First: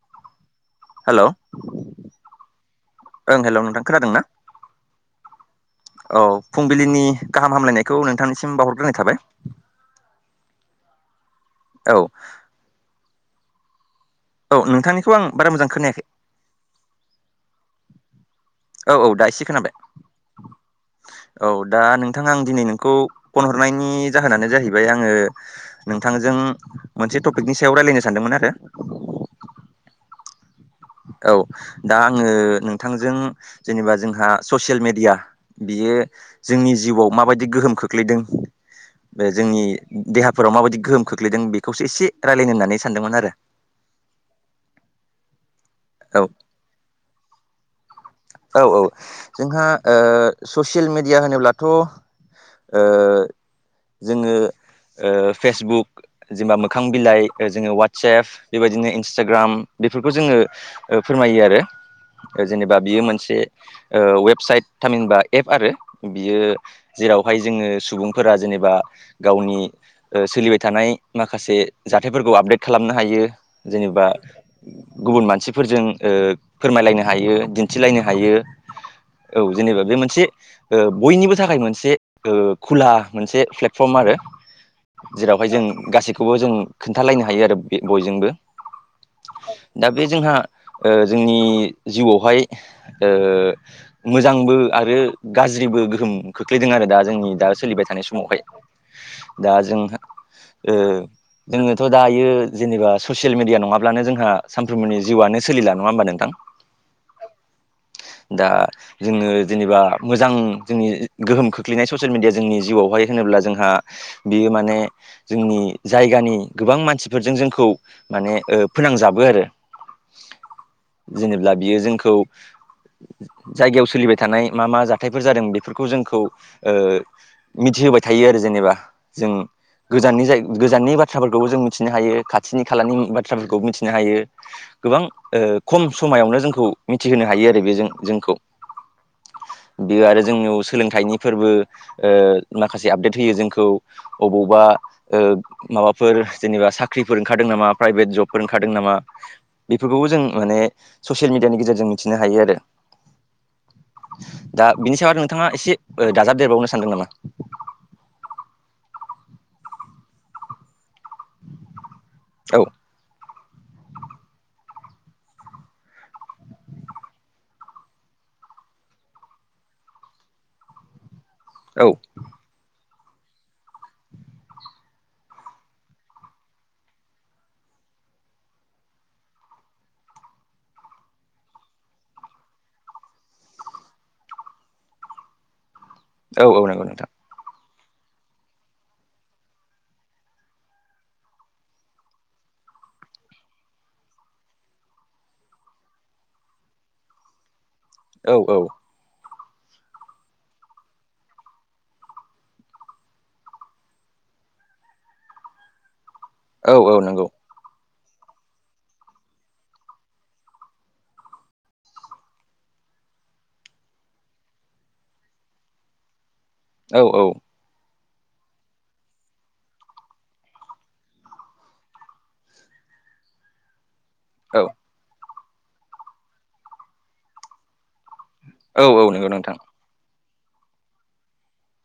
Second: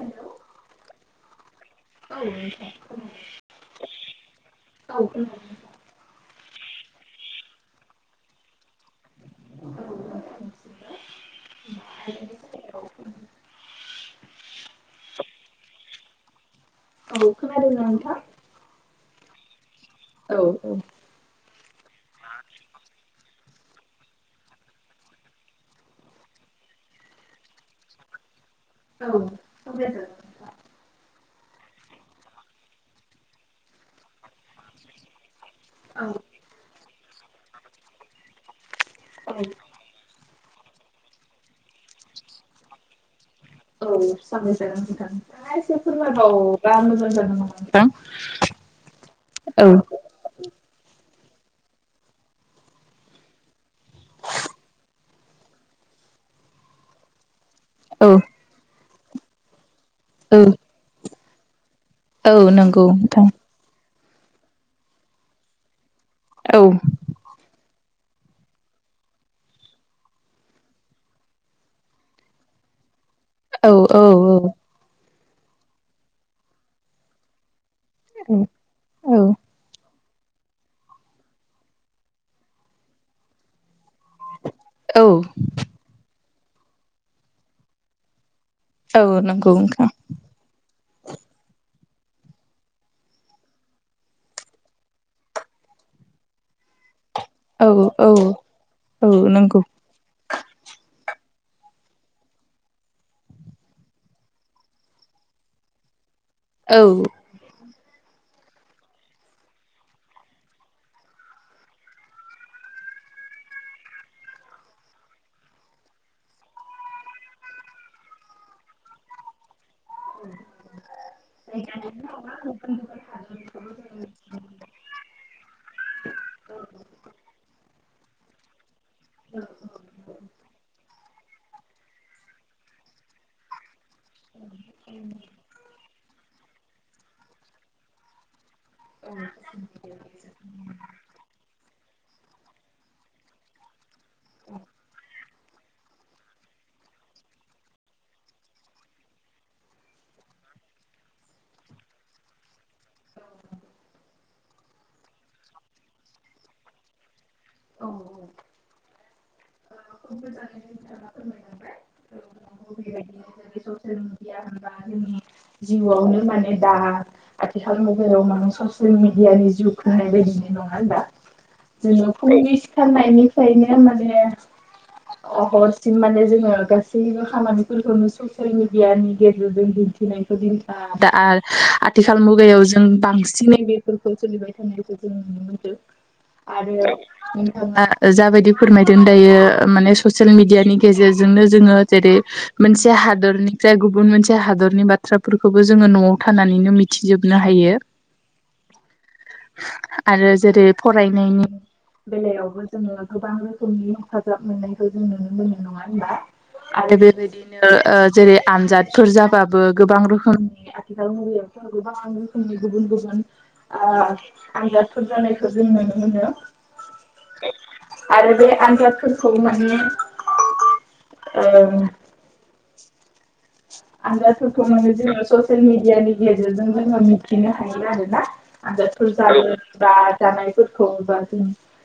Hello hello ओं hello नोंथां खोनादों ना?? औ खोनादों। औ फुंबिलिनि गाहाम हामलायनायखौ नोंथांनिसिम बावाहरग्रोनाय थाबाय। [unintelligible] औ औ नोंथांनिखौ आं बारा मोजां खोनायाखै। औ‌ खोनादों ना नोंथां? औ औ दा एसे खोनाबाय औ दा नोंथाङा आं दिनै नोंखौ फन हरनायनि जाहोनानो जाहैबाय आङो नोंथांजों मोनसे टपिकनि सायाव रायलायनो सानदोंमोन आरो। औ सावरायदो होमबा। औ दा आंङो नोंथांजों जेनेबा जोंहा ससियेल मेडिया बियो जोंनि जिउआव माबायदि गोहोम खोख्लैदों बे जोंनि देहा फोराव माबायदि गोहोम खोख्लैदों बेखौ एसे रायजलायनो होननानै सानदोंमोन आरो। औ रायलाय जागोन नोंथां। एसे औ फोरमायबावोबा मोजां जादों नामा औ औ जोंहा नोंथां औ। ओ [unintelligible] होनोब्लाथ' ओ जोंङो ओ फेसबुक जेनेबा मोखां बिलाइ जोंङो औ वाटसएप बेबायदिनो इन्सटाग्राम बेफोरखौ औ जोंङो फोरमायो आरो। औ जेनेबा नंगौ बियो नोंथां मोनसे ओ वेबसाइट थामिहिनबा एप आरो बियो औ जेरावहाय जोंङो सुबुं फोरा जेनेबा गावनि सोलिबाय थानाय माखासे जाथायफोरखौ आपडेट खालामनो हायो। औ औ जेनेबा गुबुन मानसिफोरजों ओ फोरमायलायनो हायो। मिथिलायनो हायो औ जेनेबा बे मोन से ओ बनिबो थाखाय मोनसे खुला मोनसे प्ले फर्म आरो औ जेरावहाय जों गासैखौबो जों खोन्थालायनो हायो आरो बे बयजोंबो। औ नंगौ दा नोंथां। बे जोंहा ओ जोंनि जिउआवहाय ओ मोजांबो आरो गाज ज्रिबो गोहोम खोख्लैदों आरो दा। जोंनि दा औ सोलिबाय थानाय औ समावहाय औ दा नंगौ जोंहा ओ जोंनोथ' दायो जेनेबा ससियेल मिडिया नंङाब्लानो जोंहा सानफ्रोमबोनि जिउआनो सोलिला नंङा होनबा नोंथां? औ [inaudible] दा जोंङो जेनेबा मोजां जोंनि गोहोम खोख्लैनाय ससियेल मिडिया जोंनि जिउआवहाय होनो होनोब्ला जोंहा बियो माने जोंनि जायगानि गोबां मानसिफोरजों जोंखौ माने फोनांजाबो आरो। [inaudible] जेनेब्ला बियो जोंखौ जायगायाव सोलिबाय थानाय मा मा जाथायफोर जादों बेफोरखौ जोंखौ ओ मिथिहोबाय थायो आरो जेनेबा जों गोजाननि गोजाननि बाथ थ्राफोरखोबो जों मिथिनो हायो खाथिनि खालानि बाथ्राफोरखौबो मिथिनो हायो गोबां ओ ख खम समायावनो जोंखौ मिथिहोनो हायो आरो बे जों जोंखौ। बेयो आरो जोंनियाव सोलोंथाइनि फोरबो ओ माखासे आपडेट होयो जोंखौ अबवबा ओ माबाफोर जेनेबा साख्रिफोर ओंखारदों नामा प्राइभेट जबफोर ओंखारदों नामा बेफोरखौबो जों माने ससियेल मिडियानि गेजेरजों मिथिनो हायो आरो। दा बिनि सायाव नोंथांङा एसे दाजाबदेरबावनो सानदों नामा? औ [unintelligible] औ [inaudible] [unintelligible] जिउआवनो माने दा आथिखाल मबाइलाव माने ससियेल मिडियानि जिउ खोननाय बायदि नङा होनबा औ सिखारनायनिफ्रायनो माने हरसिम माने जोङो गासैबो खामानिफोरखौनो ससियेल मिडियानि गेजेरजों दि खा दा आथिखाल मुगायाव जों बांसिनै बेफोरखौ सोलिबाय थानाय जों नुनो मोनदों औ - औ नंगौ नोंथां नोंथांङा जाबायदि फोरमायदों दायो माने ससियेल मिडियानि गेजेरजोंनो जोंङो जेरै मोनसे हादरनिफ्राय गुबुन मोनसे हादरनि बाथ्राफोरखौबो जोङो न'आव थानानैनो मिथिजोब नो हायो औ औ आरो जेरै फरायनायनि बेलायावबो जोङो गोबां रोखोमनि हेफाजाब मोननायखौ जों नुनो मोनो नङा होनबा औ आरो औ नंगौ बेबायदिनो ओ जेरै आनजादफोर जाबाबो गोबां रोखोमनि रोखोमनि गुबुन गुबुन ओ आनजादफोर जानायखौ जों नुनो मोनो औ औ आरो बे आनजादफोरखौ माने ओ लांदां आनजादफोरखौ माने जोङो ससियेल मिडियानि गेजेरजों जोङो मिथिनो हायो आरो औ आनजादफोर औ नंगौ जायो नोंथां बा जानायफोरखौ बा जों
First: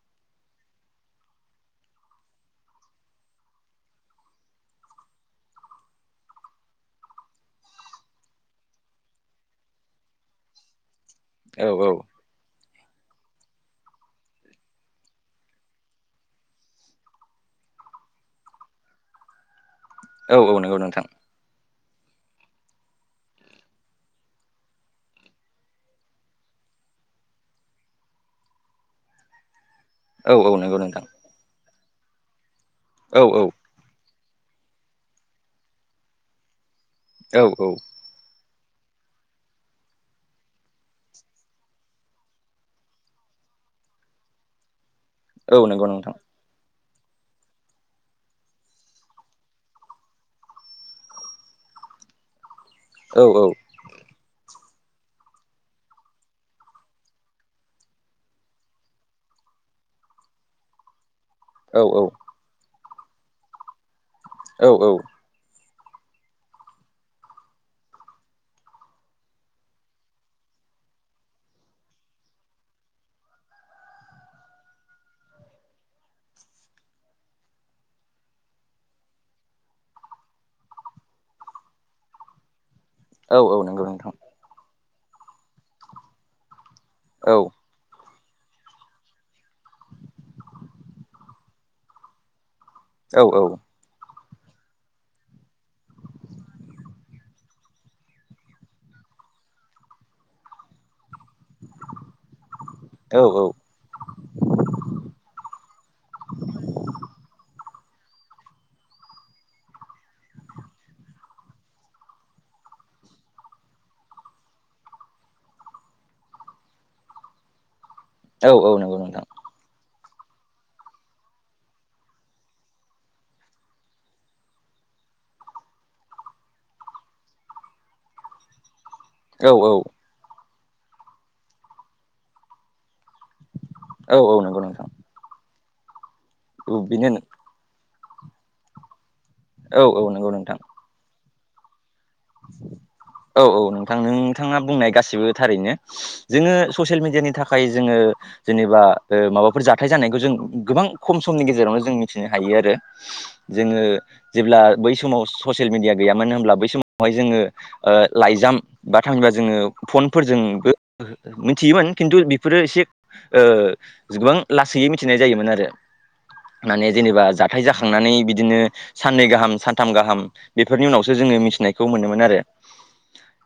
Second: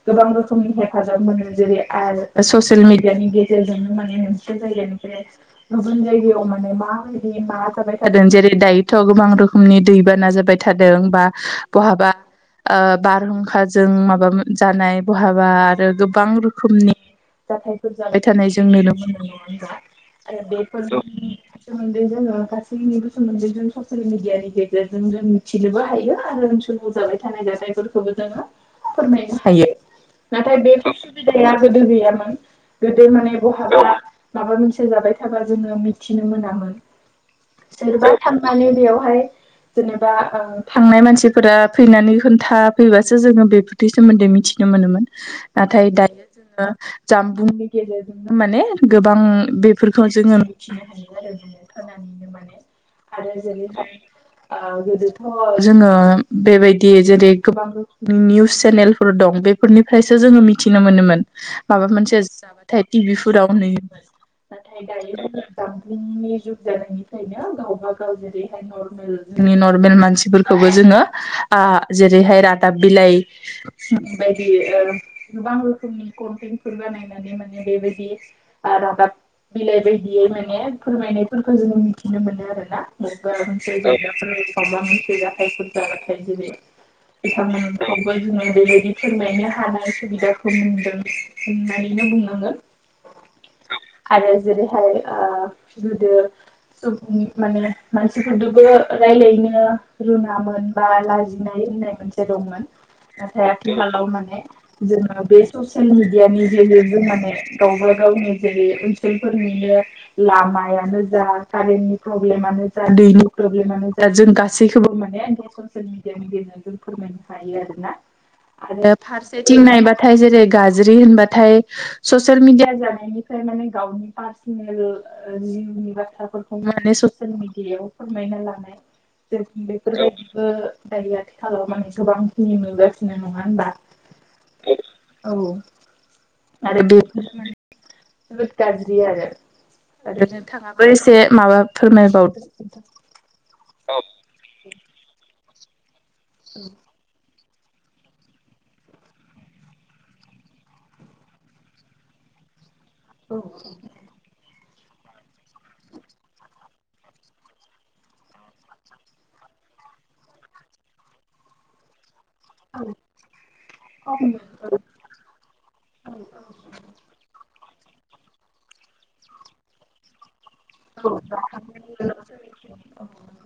गोबां रोखोमनि हेफाजाब मोनो जेरै आरो ससियेल मिडियानि गेजेरजोंनो माने मोनसे जायो गुबुन जायगायाव माने माबायदि मा जाबाय थादों जेरै दायोथ' गोबां रोखोमनि दै बाना जाबाय थादों बा औ औ बहाबा ओ बारहुंखाजों माबा जानाय बहाबा आरो गोबां रोखोमनि जाथायफोर जाबाय थानाय जों नुनो मोनो नङा होनबा औ आरो औ नंगौ बेफोर नोंथां जोंनि सोमोन्दै जोङो गासैनिबो सोमोन्दै जों ससियेल मिडियानि गेजेरजों जों मिथिनोबो हायो आरो जाबाय थानाय जाथायफोरखौबो जोङो फोरमायनो हायो औ औ नाथाय बे नंगौ नोंथां उसुबिदाया गोदो गैयामोन गोदो औ माने औ बहाबा माबा मोनसे जाबाय थाबा जोङो मिथिनो मोनामोन औ औ माने बेवहाय जेनेबा थांनाय मानसिफोरा फैनानै खोन्था फैबासो जोङो बेफोरनि सोमोन्दै मि- थिनो मोनोमोन औ नंगौ नाथाय नोंथां दायो जोङो जानबुंनि गेजेरजोंनो माने गोबां बेफोरखौ जोङो मिथिनो हायो आरो खोनानो मोनो नो माने औ आरो औ जेरैहाय ओ गोदोथ' जोङो बेबायदि जेरै गोबां रोखोमनि निउस चेनेल फोर दं बेफोरनिफ्रायो जोङो मिथिनो मोन औ माबा मोनसे जाबाथाय नाथाय टिभि फोराव नुयोमोन औ नाथाय दायो जानबुंनि जुग जानायनिफायनो गावबा गाव जेरैहाय नर्मेल मानसिफोरखौ जोङो जेरैहाय रादाब बिलाइ बायदि गोबां रोखोमनि कनटेन्टफोर बानायनानै माने बेबायदि रादाब बिलाइ बायदियै माने फोरमायनायफोरखौ जोङो मिथिनो मोनो आरो ना औ औ नंगौ नोंथां औ [unintelligible] [unintelligible] बेबायदि फोरमायनो हानाय सुबिदाखौ मोनदों होननानैनो बुंनांगोन औ औ आरो जेरैहाय गोदो सुबुं माने मानसिफोरदोबो रायलायनो रोङामोन बा लाजिनाय होननाय मोनसे दंमोन औ नाथाय आथिखालाव माने जोङो बे ससियेल मिडियानि गेजेरजों माने गावबा गावनि जेरै ओनसोलफोरनिनो लामायानो जा कारेन्टनि प्रब्लेमा जा दैनि प्रब्लेमानो जा जों गासैखौबो माने बे ससियेल मिडियानि गेजेरजों फोरमायनो हायो। आरोना औ औ आरो नंगौ नोंथां फारसेथिं नायबा थाय जेरै गाज्रि होनबाथाय ससियेल मिडिया जानायनिफ्राय माने गावनि पार्सनेल जिउनि बाथ्राफोरखौ माने ससियेल मिडियायाव फोरमायना लानाय जे औ बेफोरबायदिखो दायो आथिखालाव माने गोबांसिन नुगासिनो नंङा होनबा? औ औ नंगौ नोंथां। औ आरो बेनो बेफोर माने जोबोद गाज्रि आरो। औ नंगौ आरो नोंथां नोंथांङाबो एसे माबा फोरमायबावदो नोंथां। औ औ नोंथां नोंथाङा बुंनाय गासिबो थारैनो जोङो ससियेल मिडियानि था खाय जोङो जेनेबा माबाफोर जाथाय जानायखौ जों गोबां खम समनि गेजेरावनो जों मिथिनो हायो आरो। जोङो जेब्ला बै समाव ससियेल मिडिया गैयामानो होमब्ला बै समावहाय जोङो ओ लाइजाम बा थांबा जोङो फनफोरजोंबो मिथियोमोन खिन्थु बेफोरो एसे ओ गोबां लासैयै मिथिनाय जायोमोन आरो। माने जेनेबा जाथाय जाखांनानै बिदिनो साननै गाहाम सानथाम गाहाम बेफोरनि उनावसो जोङो मिथिनायखौ मोनोमोन आरो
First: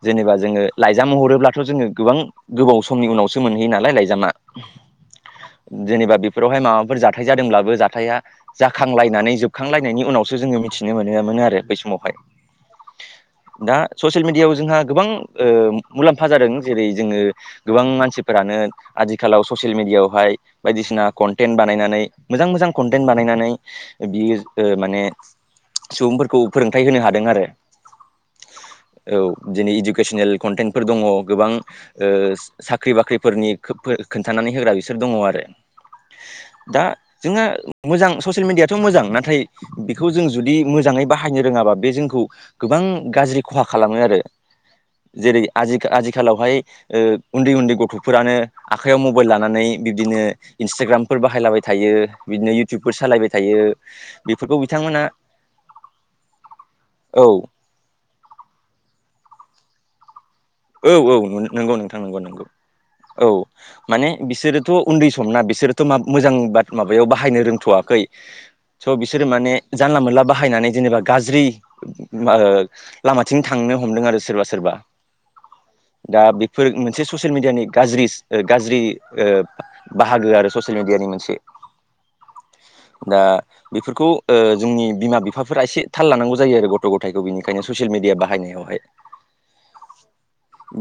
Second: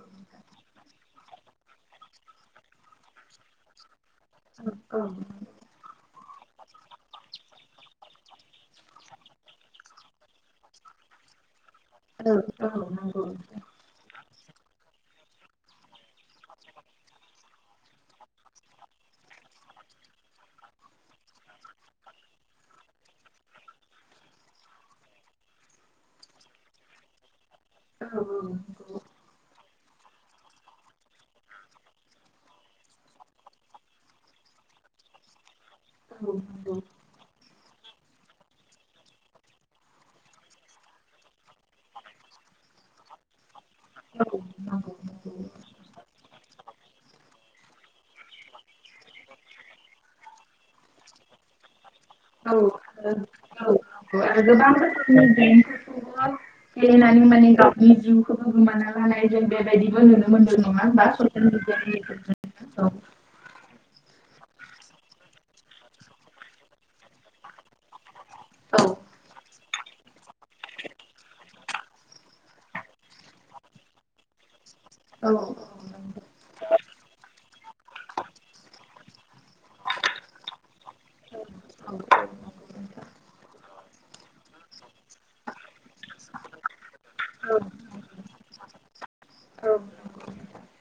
जेनेबा जोङो लाइ जाम हरोब्लाथ' जोङो गोबां गोबाव समनि उनावसो मोनहैयो नालाय लाइ जामा जेनबा बेफोरावहाय माबाफोर जाथाय जादोंब्लाबो जाथाया जाखांलायनानै जोबखांलायनायनि उनावसो जोङो मिथिनो मोनोमोन। न आरो समावहाय औ औ नोंगौ। मिडियाआव जोंहा गोबां ओ मुलाम्फा जादों जेरै जोङो गोबां मानसिफोरानो आथि खालाव ससियेल मिडियाआवहाय बायदिसिना कनटेन्ट बानायनानै मोजां मोजां कनटेन्ट बानायनानै बियो ओ माने सुबुंफोरखौ फोरोंथाइ होनो हादों आरो। औ औ औ। औ दिनि इडुकेसनेल कन्टेन्टफोर दंङ गोबां ओ साख्रि बाख्रिफोरनि खोन्थानानै होग्रा बिसोर दंङ आरो दा जोंङो मोजां ससियेल मिडियाथ' मोजां नाथाय बेखौ जों जुदि मोजाङै बाहायनो रोङाबा बे जोंखौ गो गोबां गाज्रि खहा खालामो आरो जेरै आजि आजिखालावहाय उन्दै उन्दै गथ'फोरानो आखाइयाव मबाइल लानानै बिब्दिनो इन्सटाग्रामफोर बाहायलाबाय थायो बिदिनो इउटुबफोर सालायबाय थायो बेफोरखौ बिथांमोना [unintelligible] गेलेनानै औ माने गावनि जिउखौबो गोमा लानाय जों बेबायदिबो नुनो औ औ नुनो नंगौ नोंथां नंगौ नंगौ औ माने बिसोरोथ' उन्दै समना बिसोरोथ' मा मोजां बाद माबायाव बाहायनो रोंथवाखै स' बिसोरो माने जानला मोनला बाहायनानै जेनेबा गाज्रि ओ लामाथिं थांनो हमदों आरो सोरबा सोरबा। दा बेफोर मोनसे ससियेल मिडियानि गाज्रि ओ गाज्रि ओ बाहागो आरो ससियेल मिडियानि मोनसे। [inaudible] [inaudible] दा बेफोरखौ ओ जोंनि बिमा बिफाफोरा एसे थाल लानांगौ जायो आरो गथ' गथायखौ बिनिखायनो ससियेल मे या बाहायनायावहाय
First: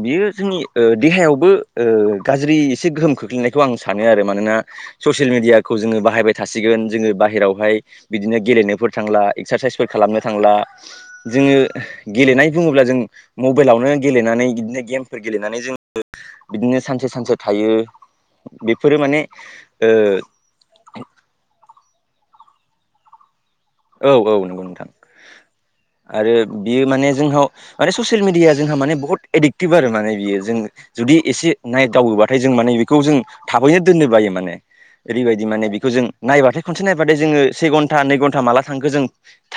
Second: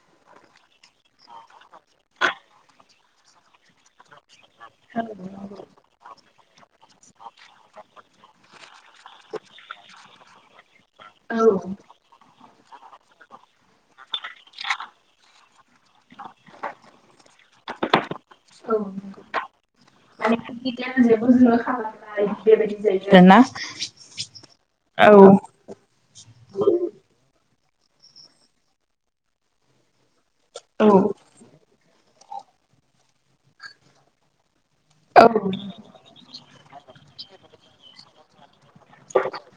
बियो जोंनि ओ देहायावबो ओ गाज्रि एसे गोहोम खोख्लैनायखौ आं सा नो आरो मानोना ससियेल मिडियाखौ जोङो बाहायबाय थासिगोन जोङो बाहेरायावहाय बिदिनो गेलेनोफोर थांला एकस्रासाइस फोर खालामनो थांला जोंङो गेलेनाय बुंङोब्ला जों मबाइलावनो गेले नानै बिदिनो गेमफोर गेलेनानै जों बिदिनो सानसे सानसे थायो बेफोरो माने [unintelligible] औ औ नंगौ नोंथां। आरो बियो माने जोंहाव माने ससियेल मिडिया जोंहा माने बहुत एडिक्टिभ आरो माने बियो जों जुदि एसे नायदावोबाथाय जों माने बेखौ जों थाबैनो दोननो बायो माने। ओरैबायदि माने बेखौ जों नायबाथाय खनसे नायबा जोङो से घटा नै घन्टा माला थांखो जों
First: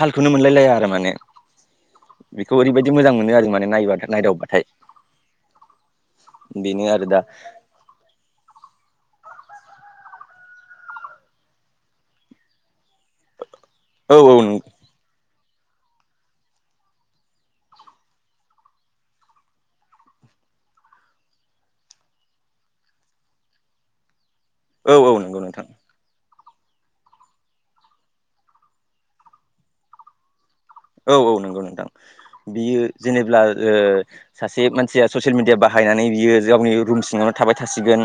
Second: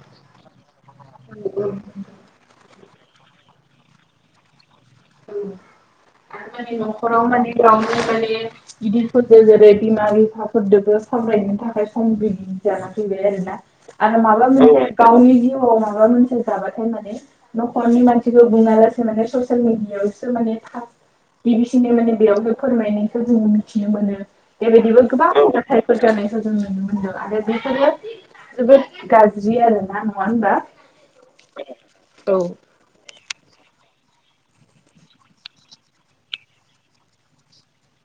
थालखौनो मोनलायलाया आरो माने। बेखौ ओरैबायदि मोजां मोनो आरो माने नायबा नायदावबाथाय। बिनो आरो दा। गामिफ्रावनो दायो गिदिरफोरजों जेरै- बिमा बिफाफोरदोबो सावरायनो थाखाय सम जाना फैबाय आरोना औ आरो माब्ला मोनसे गावनि जिउ आव माबा मोनसे जाबाथाय माने न'खरनि मानसिखौ बुङालासे माने ससियेल मिडियाआवसो माने बि बिसिनो माने बेयावनो फोरमायनायखौ जोङो मिथिनो मोनो औ बेबायदिबो औ गोबां नंगौ नोंथां जाथायफोर जानाय खौ जों नुनो मोनदों आरो बेफोरो जोबोद गाज्रि आरोना नङा होनबा? औ औ नंगौ नोंथां बियो जेनेब्ला ओ सासे मानसिया ससियेल मिडिया बाहायनानै बियो गावनि रुम सिङावनो थाबाय थासिगोन।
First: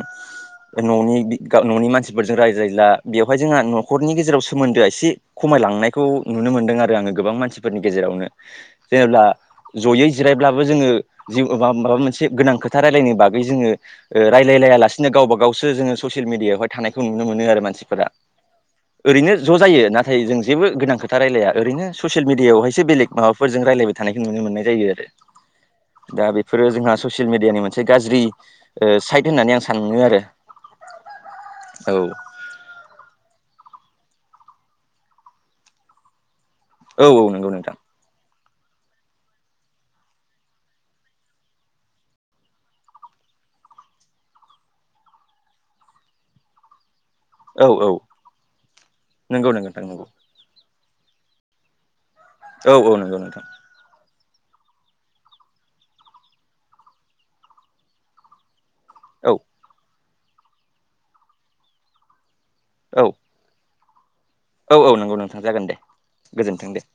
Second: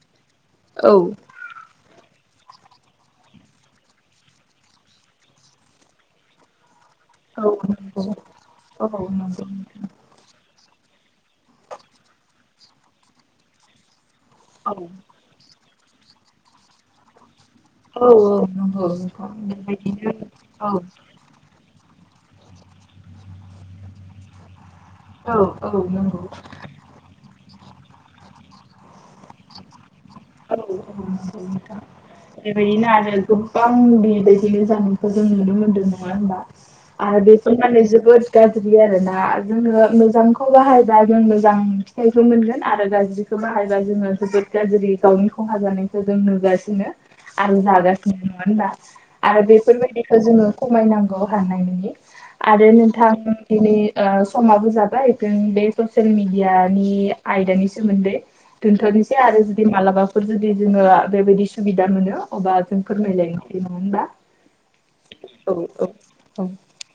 औ न'नि बि न'नि मानसि ‌ फोरजों रायज्लायला बेवहाय जोंहा न'खरनि गेजेराव सोमोन्दोआ एसे खमायलांनायखौ नुनो मोनदों आ आरो आङो गोबां मानसिफोरनि गेजेरावनो जेनेब्ला जयै जिरायब्लाबो जोङो जि माबा मोनसे गोनां खोथा रायलायनो बागै जोङो ओ रायजलायसिनो गावबा गाव सो जोङो ससियेल मिडियायावहाय थानायखौ नु मोन आरो। मानसिफोरा ओरैनो ज' जायो नाथाय जों जेबो गोनां खोथा रायलाया आरैनो ससियेल मिडियाआववहायो बेलेग माबाफोरजों रायलायबाय थानायखौ नुनो मोननाय जायो आ रो दा बेफोरो जोंहा ससियेल मिडियानि मोन से गाज्रि ओ साइद होननानै आं सानो आरो। औ औ औ नोंथां औ जेरै- ना गोबां बि दनि जानायखौ जों नुनो मोन्दों नङा होनबा औ आरो औ नंगौ बेखौ नोंथां माने जोबोद गाज्रि आरोना जोङो मोजांखौ बाहायबा जों मोजां फिथाइखौ मोनगोन आरो गाज्रि बाहायबा जोङो जोबोद गाज्रि गावनि खहा जानायखौ जों नुगासिनो। आरो औ औ जागासिनो नङा होनबा आरो नंगौ नंगौ नोंथां नंगौ बेफोरबायदिखौ जोङो खमायनांगौ हानायनि। आरो औ औ नोंथां नंगौ दिनै ओ समाबो जाबाय जों बे ससियेल मिडियानि आयदानि सोमोन्दै। दोनथ'नोसै औ आरो जुदि मालाबाफोर जुदि जोङो बेबायदि सुबिदा मोनो। अबा जों औ फोरमायलायनोसै नङा होनबा। औ औ नंगौ नोंथां जागोन दे गोजोन्थों दे।